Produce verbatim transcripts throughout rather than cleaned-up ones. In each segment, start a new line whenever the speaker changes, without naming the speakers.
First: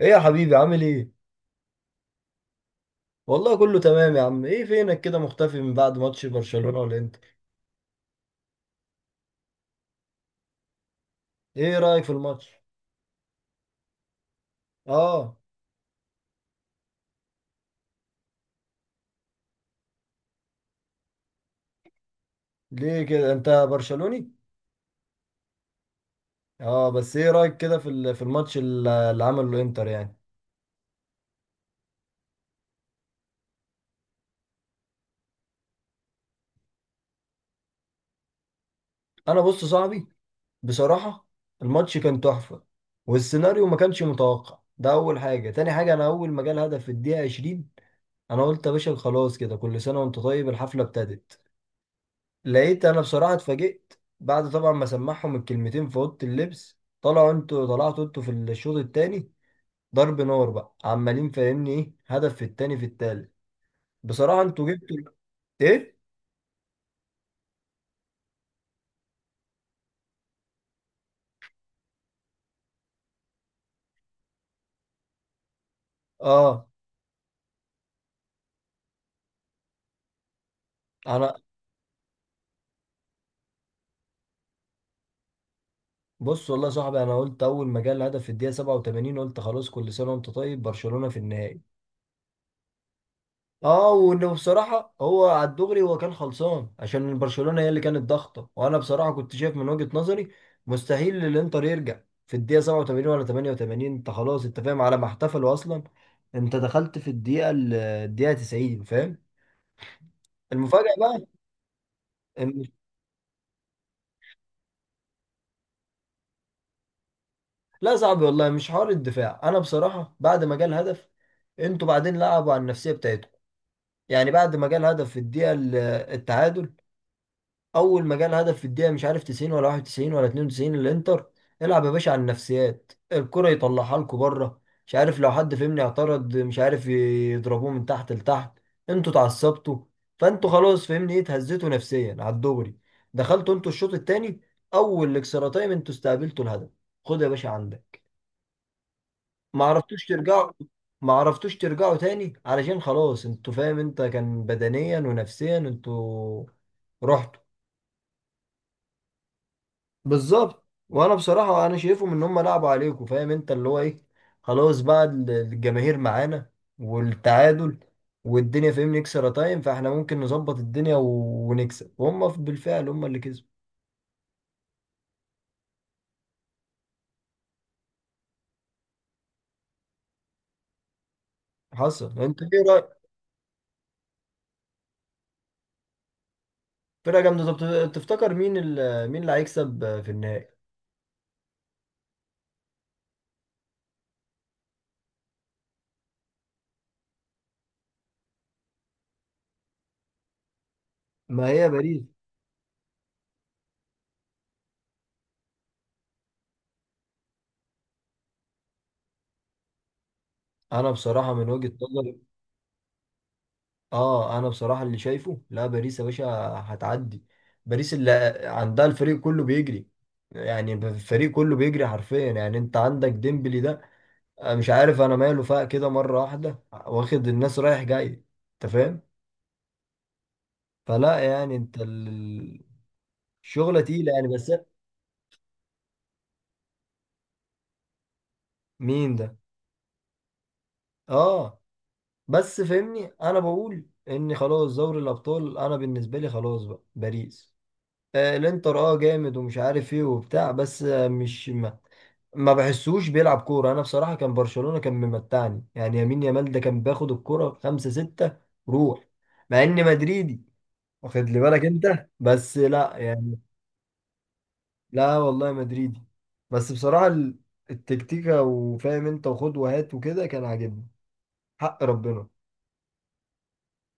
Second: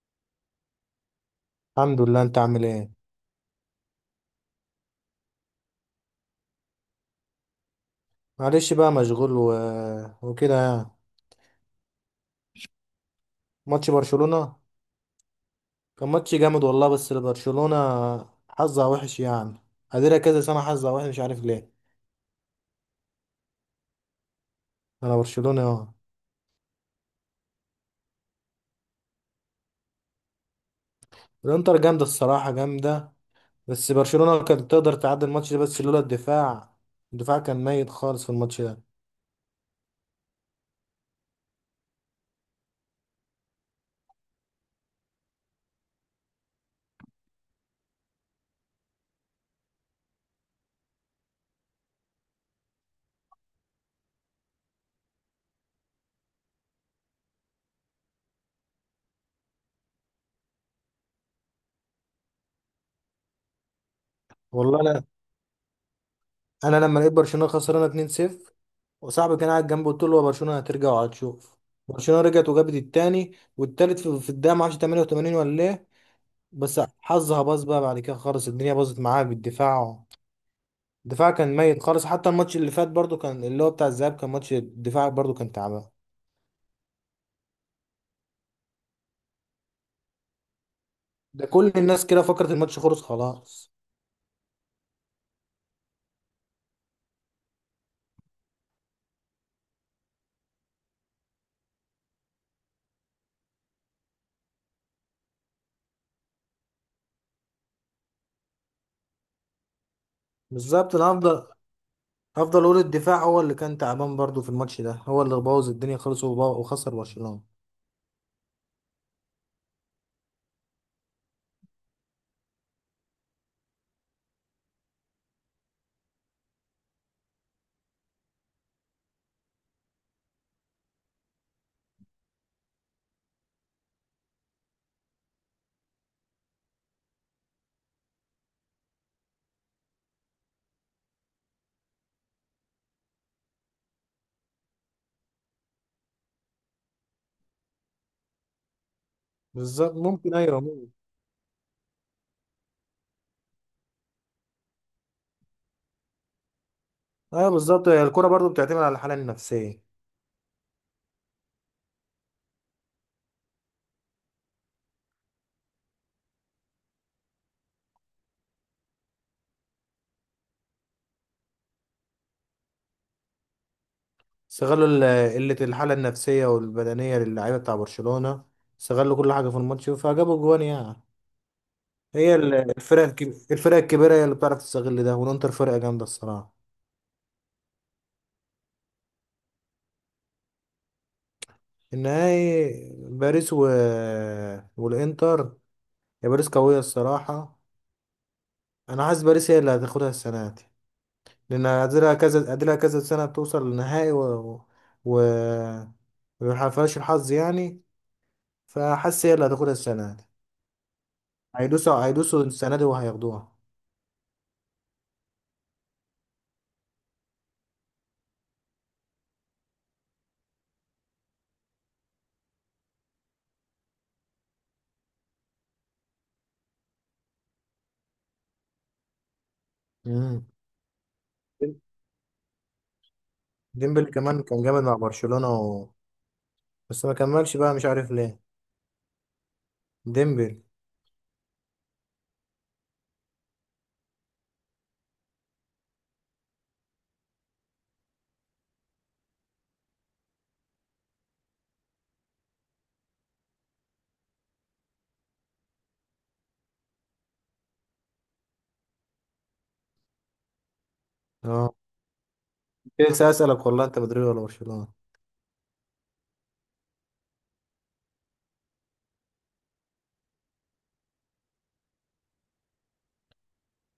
ايه يا حبيبي؟ عامل ايه؟
الحمد لله. انت عامل ايه؟
والله كله تمام يا عم، ايه فينك كده مختفي من بعد ماتش برشلونة والانتر؟
معلش بقى مشغول و... وكده يعني.
ايه رأيك في الماتش؟
ماتش برشلونة
اه.
كان ماتش جامد والله. بس برشلونة حظها وحش يعني، قادرة كذا سنة حظها وحش مش عارف ليه.
ليه كده، انت برشلوني؟
انا برشلونة اه.
اه بس ايه رأيك كده في ال- في الماتش ال- اللي عمله الانتر يعني؟
الانتر جامدة الصراحة، جامدة. بس برشلونة كانت تقدر تعدي الماتش ده بس لولا الدفاع. الدفاع كان ميت خالص في الماتش ده.
انا بص صاحبي، بصراحة الماتش كان تحفة، والسيناريو ما كانش متوقع، ده اول حاجة. تاني حاجة، انا اول ما جه الهدف في الدقيقة عشرين انا قلت يا باشا خلاص، كده كل سنة وانت طيب، الحفلة ابتدت. لقيت انا بصراحه اتفاجئت بعد طبعا ما سمعهم الكلمتين في اوضه اللبس، طلعوا انتوا، طلعتوا انتوا في الشوط الثاني ضرب نار بقى، عمالين فاهمني ايه، هدف في الثاني في الثالث. بصراحه انتوا
والله
جبتوا
انا
ايه.
انا لما لقيت برشلونة خسرانة اتنين صفر، وصاحبي كان قاعد جنبي قلت له هو برشلونة هترجع وهتشوف. برشلونة رجعت وجابت التاني والتالت في في الدقيقة ما اعرفش تمانية وتمانين ولا ايه.
اه.
بس حظها باظ بقى بعد كده خالص، الدنيا باظت معاها بالدفاع. الدفاع
انا
كان ميت خالص. حتى الماتش اللي فات برضو كان اللي هو بتاع الذهاب، كان ماتش الدفاع برضو كان تعبان.
بص والله يا صاحبي، انا قلت اول ما جه الهدف في الدقيقه سبعة وثمانين قلت خلاص كل سنه وانت طيب، برشلونه في
ده
النهائي.
كل الناس كده فكرت الماتش خلص خلاص.
اه، وانه بصراحه هو على الدغري هو كان خلصان، عشان برشلونه هي اللي كانت ضاغطه، وانا بصراحه كنت شايف من وجهه نظري مستحيل الانتر يرجع في الدقيقه سبعة وثمانين ولا ثمانية وثمانين. انت خلاص انت فاهم، على ما احتفلوا اصلا انت دخلت في الدقيقه ال- الدقيقه تسعين، فاهم؟ المفاجاه
بالظبط. انا
بقى.
هفضل هفضل
إن-
اقول الدفاع هو اللي كان تعبان برضو في الماتش ده، هو اللي بوظ الدنيا خالص وب- وخسر برشلونة.
لا، صعب والله، مش حوار الدفاع. انا بصراحه بعد ما جه الهدف انتوا بعدين لعبوا على النفسيه بتاعتكم. يعني بعد ما جه الهدف في الدقيقه ال- التعادل، اول ما جال هدف في الدقيقه مش عارف تسعين ولا واحد وتسعين ولا اتنين وتسعين الانتر، العب يا باشا على النفسيات، الكره يطلعها لكم بره. مش عارف، لو حد فهمني اعترض، مش عارف يضربوه من تحت لتحت. انتوا اتعصبتوا، فانتوا خلاص فهمني ايه، اتهزيتوا نفسيا على الدغري، دخلتوا انتوا الشوط الثاني، اول اكسترا تايم انتوا استقبلتوا الهدف، خد يا باشا عندك. ما
بالظبط،
عرفتوش
ممكن،
ترجعوا،
ايوه ممكن.
ما عرفتوش ترجعوا تاني، علشان خلاص انتوا فاهم انت، كان بدنيا ونفسيا انتوا رحتوا.
ايوه بالظبط، هي الكرة برضو بتعتمد على الحالة النفسية.
بالظبط. وانا بصراحه انا شايفهم ان هم لعبوا عليكم، فاهم انت اللي هو ايه، خلاص بقى ال- الجماهير معانا والتعادل والدنيا فاهمني اكسترا تايم، فاحنا ممكن نظبط الدنيا و- ونكسب، وهم ف- بالفعل هم اللي كسبوا.
استغلوا ال- قلة الحالة النفسية والبدنية للاعيبة بتاع برشلونة، استغلوا كل حاجة في الماتش فجابوا جوان يعني.
حصل،
هي
انت
ال-
ايه رايك؟
الفرق الكب- الفرق الكبيرة هي اللي بتعرف تستغل ده. والانتر فرقة جامدة الصراحة.
فرقه جامده. طب تفتكر مين ال- مين اللي هيكسب في النهائي؟
النهائي باريس و... والانتر. يا باريس قوية الصراحة. انا حاسس باريس هي اللي هتاخدها السنة دي،
ما
لان
هي باريس.
قادلها كذا قادلها كذا سنة توصل للنهائي و و ومحققهاش الحظ يعني. فحاسس هي اللي هتاخدها السنة دي.
انا بصراحه من وجهه
هيدوسوا
نظري،
هيدوسوا السنة دي وهياخدوها.
اه انا بصراحه اللي شايفه، لا باريس يا باشا هتعدي. باريس اللي عندها الفريق كله بيجري، يعني الفريق كله بيجري حرفيا، يعني انت عندك ديمبلي ده، أنا مش عارف انا، ماله فاق كده مره واحده واخد الناس رايح جاي، انت فاهم.
مم.
فلا يعني انت ال- الشغله
ديمبلي
تقيله يعني
كمان
بس.
كان جامد مع برشلونة و... بس ما كملش بقى مش عارف ليه.
مين ده؟
ديمبلي.
اه. بس فهمني انا بقول ان خلاص دوري الابطال انا بالنسبه لي خلاص بقى باريس. آه الانتر اه جامد ومش عارف ايه وبتاع بس آه، مش ما بحسوش بيلعب كورة. أنا بصراحة كان برشلونة كان ممتعني يعني، يمين يامال ده كان بياخد الكورة خمسة ستة روح، مع إني مدريدي، واخد لي بالك
اه،
أنت، بس لا
لسه
يعني.
اسالك والله، انت مدريد ولا برشلونه؟
لا والله مدريدي بس بصراحة ال- التكتيكة وفاهم أنت، وخد وهات وكده، كان عاجبني. حق ربنا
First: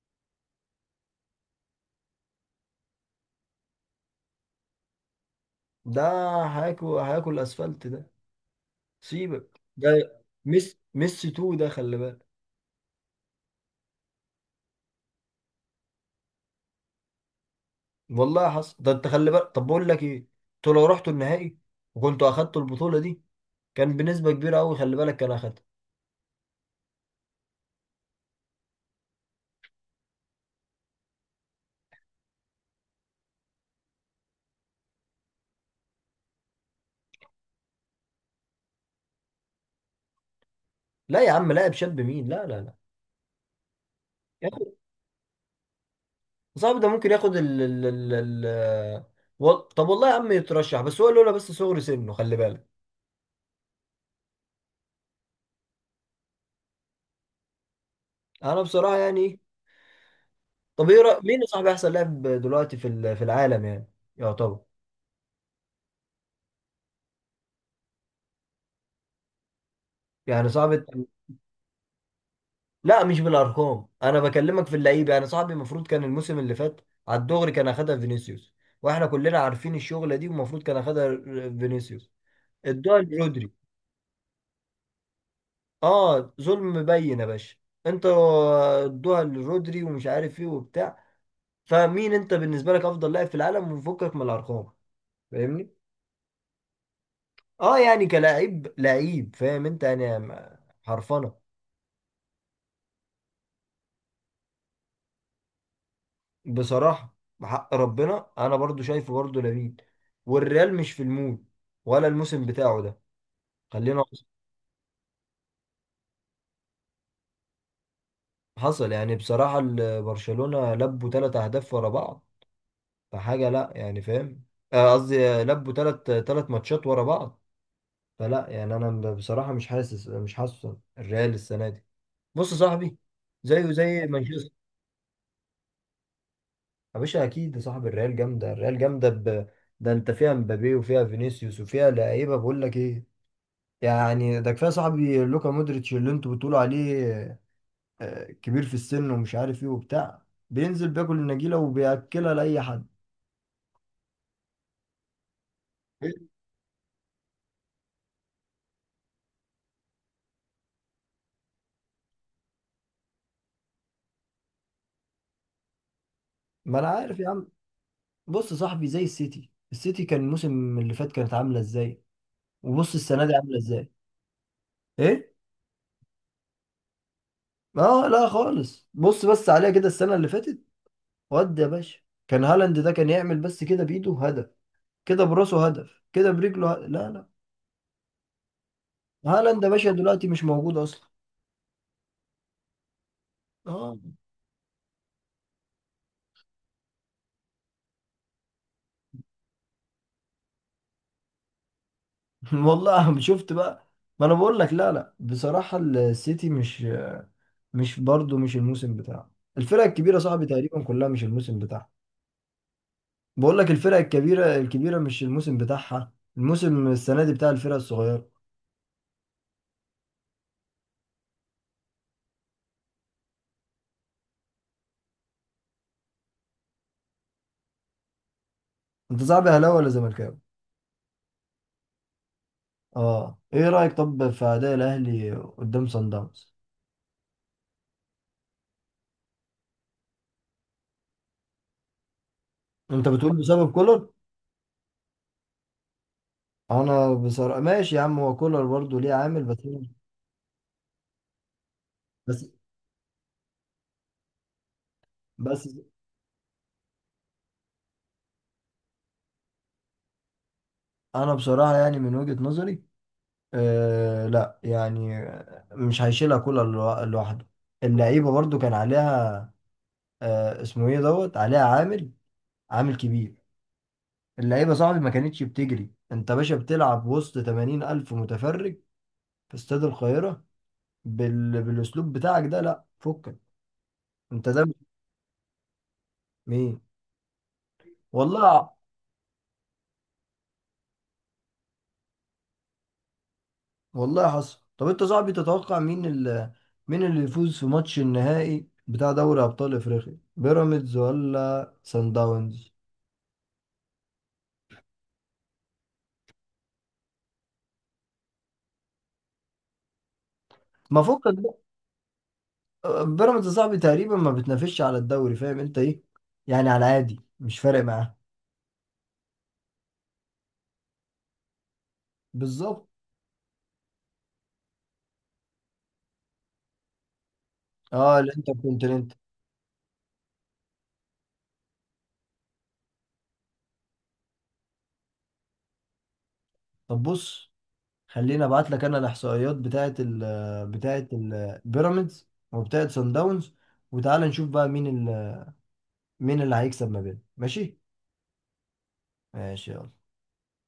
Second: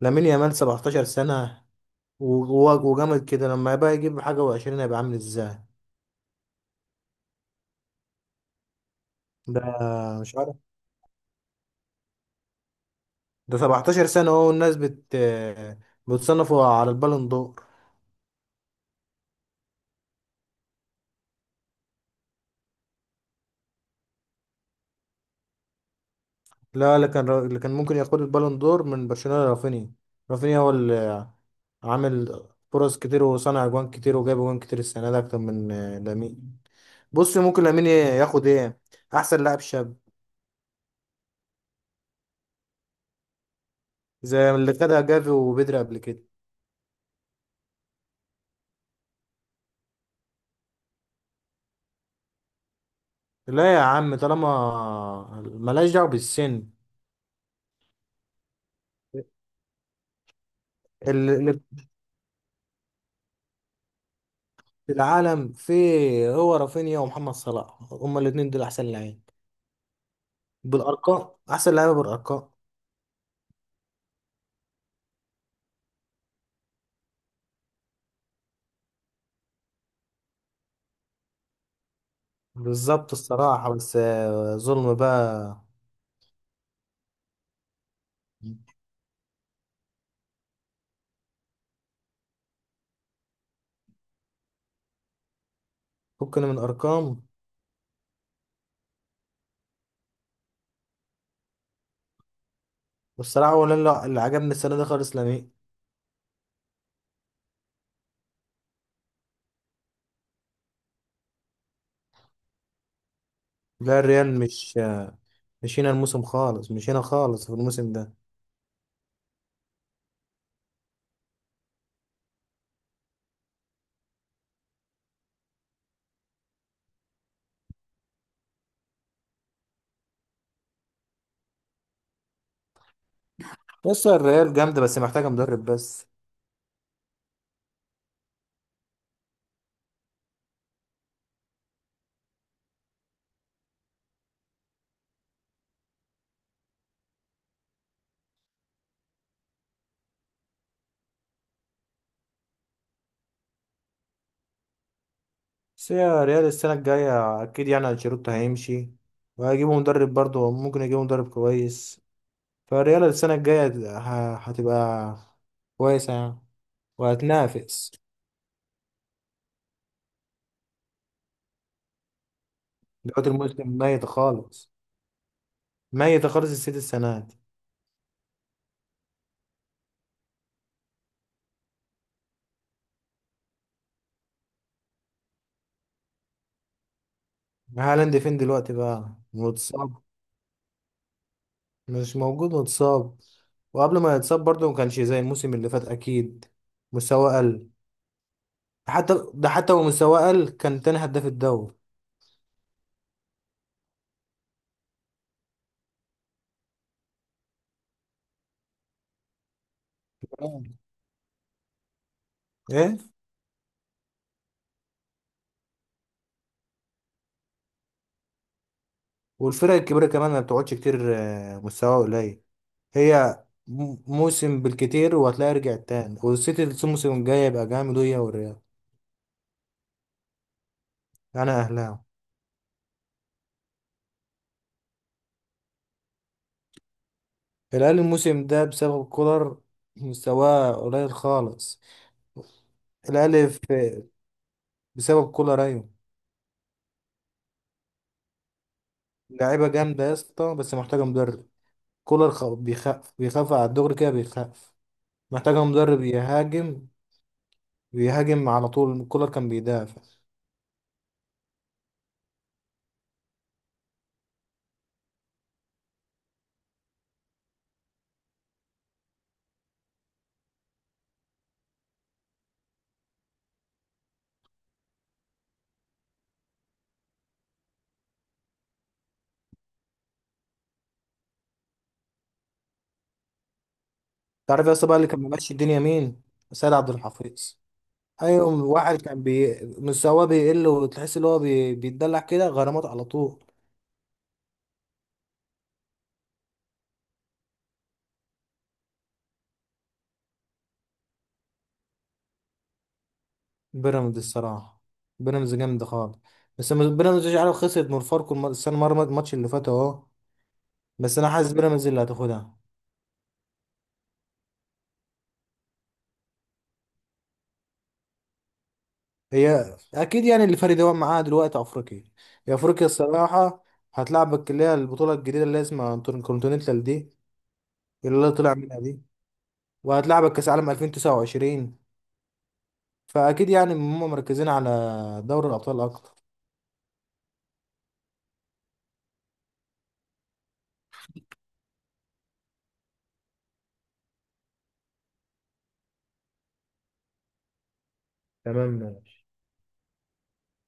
لامين يامال سبعتاشر سنة سنه و- و- وجامد كده. لما يبقى يجيب حاجه و20 هيبقى عامل ازاي؟
ده هياكل، هياكل أسفلت ده.
ده
سيبك، ده
مش عارف،
ميسي، ميسي تو ده، خلي بالك.
ده سبعتاشر سنة سنه اهو، الناس بت بتصنفه على البالون دور.
والله حصل ده، أنت خلي بالك. طب بقول لك إيه، أنتوا لو رحتوا النهائي وكنتوا أخدتوا البطولة دي، كان بنسبة كبيرة أوي خلي بالك كان أخدها.
لا، اللي كان اللي كان ممكن ياخد البالون دور من برشلونه رافينيا رافينيا هو اللي عامل فرص كتير وصنع اجوان كتير وجاب اجوان كتير السنه دي اكتر من لامين. بص، ممكن لامين ياخد ايه؟ احسن لاعب شاب،
لا يا عم، لاعب شاب مين، لا لا لا.
زي
ياخد،
اللي خدها جافي وبدري قبل كده.
صعب ده، ممكن ياخد ال ال ال ال و... طب والله يا عم يترشح، بس هو لولا بس صغر سنه خلي بالك.
لا يا عم، طالما ملهاش دعوة بالسن.
أنا بصراحة يعني إيه، طب إيه رأ-
ال-
مين يا
اللي
صاحبي أحسن لاعب دلوقتي في ال- في العالم يعني، يعتبر.
في العالم فيه هو رافينيا ومحمد صلاح، هما الاتنين دول أحسن لعيب
يعني صعب الت-
بالأرقام، أحسن لعيبة بالأرقام.
لا مش بالأرقام، أنا بكلمك في اللعيبة، يعني صاحبي المفروض كان الموسم اللي فات على الدغري كان أخدها فينيسيوس، واحنا كلنا عارفين الشغلة دي، والمفروض كان أخدها فينيسيوس. ادوها
بالظبط
لرودري.
الصراحة. بس آه، ظلم بقى.
اه ظلم مبين يا باشا، انتوا ادوها لرودري ومش عارف ايه وبتاع. فمين انت بالنسبه لك افضل لاعب في العالم، وفكك من الارقام فاهمني.
فكنا من أرقام.
اه يعني كلاعب لعيب فاهم انت، يعني م- حرفنه.
والصراحة ولا لا، اللي عجبني السنة دي خالص لامين.
بصراحه بحق ربنا انا برضو شايفه برضو لامين، والريال مش في المود ولا الموسم بتاعه ده،
لا
خلينا.
الريال مش آه، مش هنا الموسم خالص، مش هنا خالص في الموسم ده.
حصل. يعني بصراحه ال- برشلونه لبوا ثلاث اهداف ورا بعض، فحاجه لا يعني فاهم. آه، قصدي آه، لبوا ثلاث ثلاث ماتشات ورا بعض. فلا يعني انا ب- بصراحه مش حاسس، مش حاسس الريال السنه دي. بص يا صاحبي زيه
بس
زي مانشستر.
الريال جامدة بس محتاجة مدرب بس.
يا باشا اكيد يا صاحبي الريال جامده، الريال جامده ب... ده انت فيها مبابي وفيها فينيسيوس وفيها لعيبه، بقول لك ايه، يعني ده كفايه يا صاحبي لوكا مودريتش اللي انتوا بتقولوا عليه آه، كبير في السن ومش عارف ايه وبتاع، بينزل بياكل النجيله وبياكلها لاي حد.
بس هي ريال السنة الجاية أكيد، يعني أنشيلوتي هيمشي وهيجيبوا مدرب، برضه ممكن يجيبوا مدرب كويس. فالريال السنة الجاية ه- هتبقى كويسة يعني،
ما انا عارف يا عم.
وهتنافس.
بص يا صاحبي زي السيتي، السيتي كان الموسم اللي فات كانت عامله ازاي، وبص السنه
دلوقتي
دي عامله
الموسم
ازاي.
ميت خالص.
ايه.
ميت خالص السيتي السنة دي.
اه لا خالص، بص بس عليها كده السنة اللي فاتت ودي يا باشا، كان هالاند ده كان يعمل بس كده بإيده هدف، كده براسه هدف، كده برجله هدف. لا لا.
هالاند فين دلوقتي بقى؟
هالاند يا باشا
متصاب.
دلوقتي مش موجود أصلا.
مش موجود، متصاب.
اه.
وقبل ما يتصاب برضه ما كانش زي الموسم اللي فات أكيد، مستواه قل. حتى ده حتى ومستواه قل كان تاني هداف الدوري.
والله شفت بقى، ما أنا بقول لك، لا لا بصراحة السيتي مش، مش برضه مش الموسم بتاعه، الفرق الكبيرة صاحبي تقريبا كلها مش الموسم بتاعها.
إيه.
بقول لك الفرق الكبيرة الكبيرة مش الموسم بتاعها، الموسم السنة دي بتاع الفرق الصغيرة.
والفرق الكبيرة كمان ما بتقعدش كتير آه، مستوى قليل. هي م- موسم بالكتير وهتلاقي رجعت تاني، والسيتي الموسم الجاي يبقى جامد، وهي والريال.
أنت صاحبي أهلاوي ولا زملكاوي؟
أنا أهلاوي.
اه ايه رأيك طب في اداء الاهلي قدام صن داونز؟
الأهلي الموسم ده بسبب كولر مستواه قليل خالص.
انت بتقول
الأهلي
بسبب
في-
كولر.
بسبب كولر أيوة.
انا بصراحة ماشي يا عم، هو كولر برضه ليه عامل، بس
لعيبة
أنا-
جامدة يا اسطى، بس محتاجة مدرب. كولر خ-
بس
بيخاف، بيخاف على الدغري كده بيخاف. محتاجة
بس
مدرب يهاجم، بيهاجم على طول. كولر كان بيدافع.
انا بصراحة يعني من وجهة نظري، آه لا يعني مش هيشيلها كولر لو- لوحده، اللعيبة برضه كان عليها، آه اسمه ايه دوت عليها، عامل، عامل كبير. اللعيبة صاحبي ما كانتش بتجري، انت باشا بتلعب وسط تمانين ألف متفرج في استاد القاهرة بال... بالاسلوب بتاعك ده، لا فكك انت ده.
تعرف يا اسطى بقى اللي كان ماشي الدنيا مين؟ سيد
مين؟
عبد الحفيظ. ايوه،
والله.
واحد كان بي... مستواه بيقل وتحس ان هو بي... بيتدلع كده، غرامات على طول.
والله حصل. طب انت صاحبي تتوقع مين اللي مين اللي يفوز في ماتش النهائي بتاع دوري ابطال افريقيا، بيراميدز ولا سان داونز؟
بيراميدز الصراحه. بيراميدز جامد خالص. بس م- بيراميدز مش عارف خسرت من فاركو الم- السنه مره، الماتش اللي فات اهو.
ما
بس انا
فكك
حاسس
بقى.
بيراميدز اللي هتاخدها.
بيراميدز يا صاحبي تقريبا ما بتنافسش على الدوري، فاهم انت ايه، يعني على العادي مش فارق معاه.
هي اكيد، يعني اللي فارق هو معاها دلوقتي افريقيا. هي افريقيا
بالظبط.
الصراحه. هتلعبك اللي هي البطوله الجديده اللي اسمها انتر كونتيننتال دي،
اه
اللي
الانتر
طلع منها دي،
كونتيننتال.
وهتلعبك كاس عالم ألفين وتسعة وعشرين. فاكيد يعني هم مركزين على دوري الابطال اكتر.
طب بص، خليني ابعت لك انا الاحصائيات بتاعه ال بتاعه ال- بيراميدز وبتاعه سان داونز، وتعالى نشوف بقى مين ال- مين اللي هيكسب ما بينهم، ماشي؟
تمام، ماشي.
ماشي، يلا.